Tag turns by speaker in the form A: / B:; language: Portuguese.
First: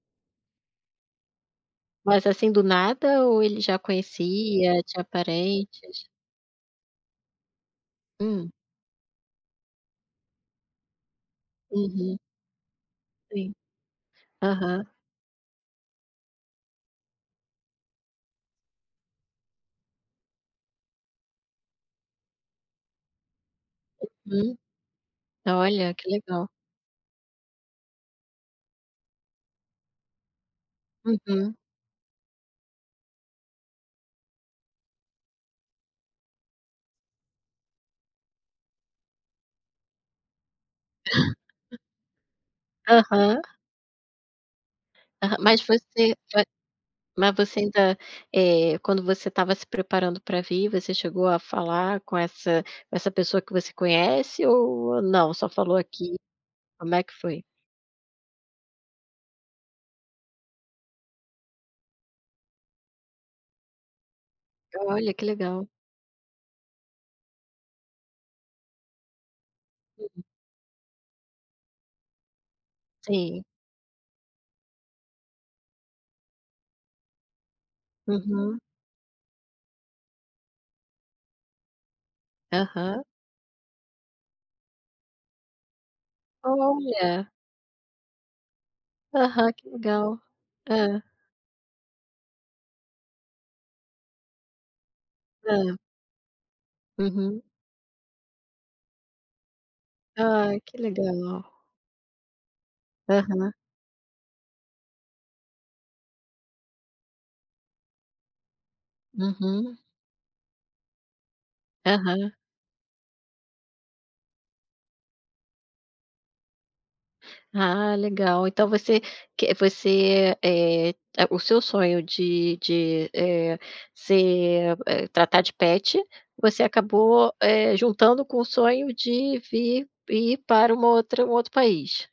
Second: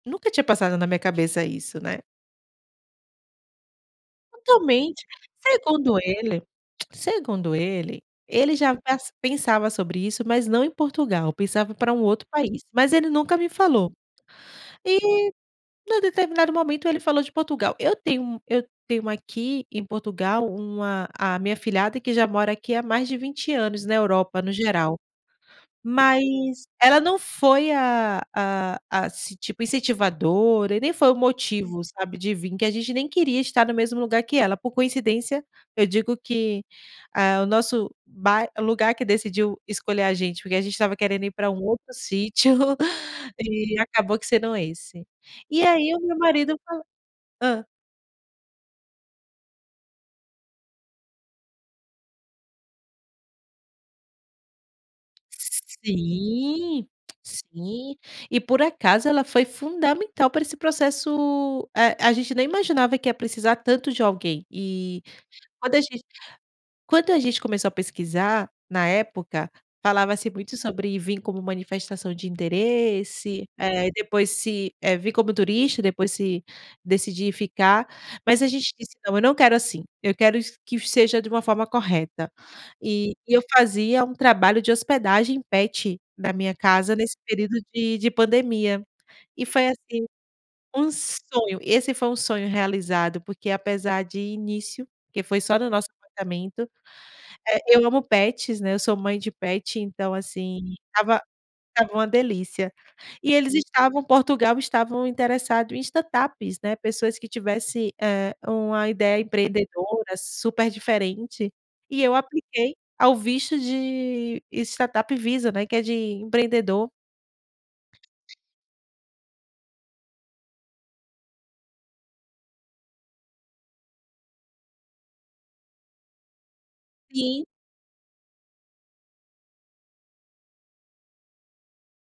A: Nunca tinha passado na minha cabeça isso, né.
B: Mas assim do nada ou ele já conhecia, tinha
A: Totalmente! Segundo
B: parentes?
A: ele, segundo ele,
B: Hum.
A: ele já pas pensava sobre isso, mas não em Portugal. Pensava para um
B: Uhum.
A: outro país, mas ele nunca me
B: Sim.
A: falou.
B: Aham.
A: E, em um determinado momento, ele falou de Portugal. Eu tenho um eu tenho aqui em Portugal uma a minha afilhada que já mora aqui há mais de 20 anos na Europa no
B: Uhum.
A: geral.
B: Olha, que legal.
A: Mas ela não foi a a ass tipo incentivadora e nem foi o
B: Uhum.
A: motivo, sabe, de vim. Porque a gente nem queria estar no mesmo lugar que ela. Por coincidência, eu digo que, eh, o nosso bai lugar que decidiu escolher a gente, porque a gente estava querendo ir para um outro sítio,
B: Aham.
A: e acabou que sendo esse.
B: Aham, mas
A: E aí, o
B: você
A: meu
B: vai
A: marido fal
B: mas você
A: Hã?
B: ainda, eh, quando você estava se preparando pra vir, você chegou a falar com essa com essa pessoa que você conhece ou não? Só falou aqui?
A: Sim,
B: Como é que foi?
A: sim. E, por acaso, ela foi fundamental pra esse processo Eh, a gente nem imaginava que ia precisar tanto de alguém. E,
B: Olha, que legal.
A: quando a gen quando a gente começou a pesquisar, na época,
B: Hum.
A: falava-se muito sobre vim como manifestação de
B: Sim.
A: interesse. É. E depois se eh, vir como turista. Depois, se decidir ficar mas a
B: Uhum.
A: gente disse: “Não, eu não quero assim, eu quero iss que seja de uma forma correta”.
B: Aham.
A: E e eu fazia um trabalho de hospedagem pet na minha casa nesse
B: Olha!
A: período de de pandemia. E
B: Aham.
A: foi
B: Que
A: assim,
B: legal.
A: um
B: Hã.
A: sonho. Esse foi um sonho realizado, porque, apesar de início, porque foi só no
B: Hã.
A: nosso apartamento
B: Uhum.
A: eh, eu amo pets, né, eu sou mãe de pet, então
B: Ah,
A: assim,
B: que
A: estava
B: legal!
A: estava uma delícia. E
B: Aham.
A: eles estavam Portugal estavam interessado em startups, né. Pessoas que tivesse, eh, uma ideia
B: Uhum.
A: empreendedora super diferente. E eu
B: Aham.
A: apliquei ao visto de Startup Visa, né, que é de empreendedor.
B: Ah, legal, então você que você, eh, a o seu sonho de de, eh, ser, eh tratar de pet, você acabou,
A: Sim.
B: eh, juntando com o sonho de vir ir para uma outra um outro país?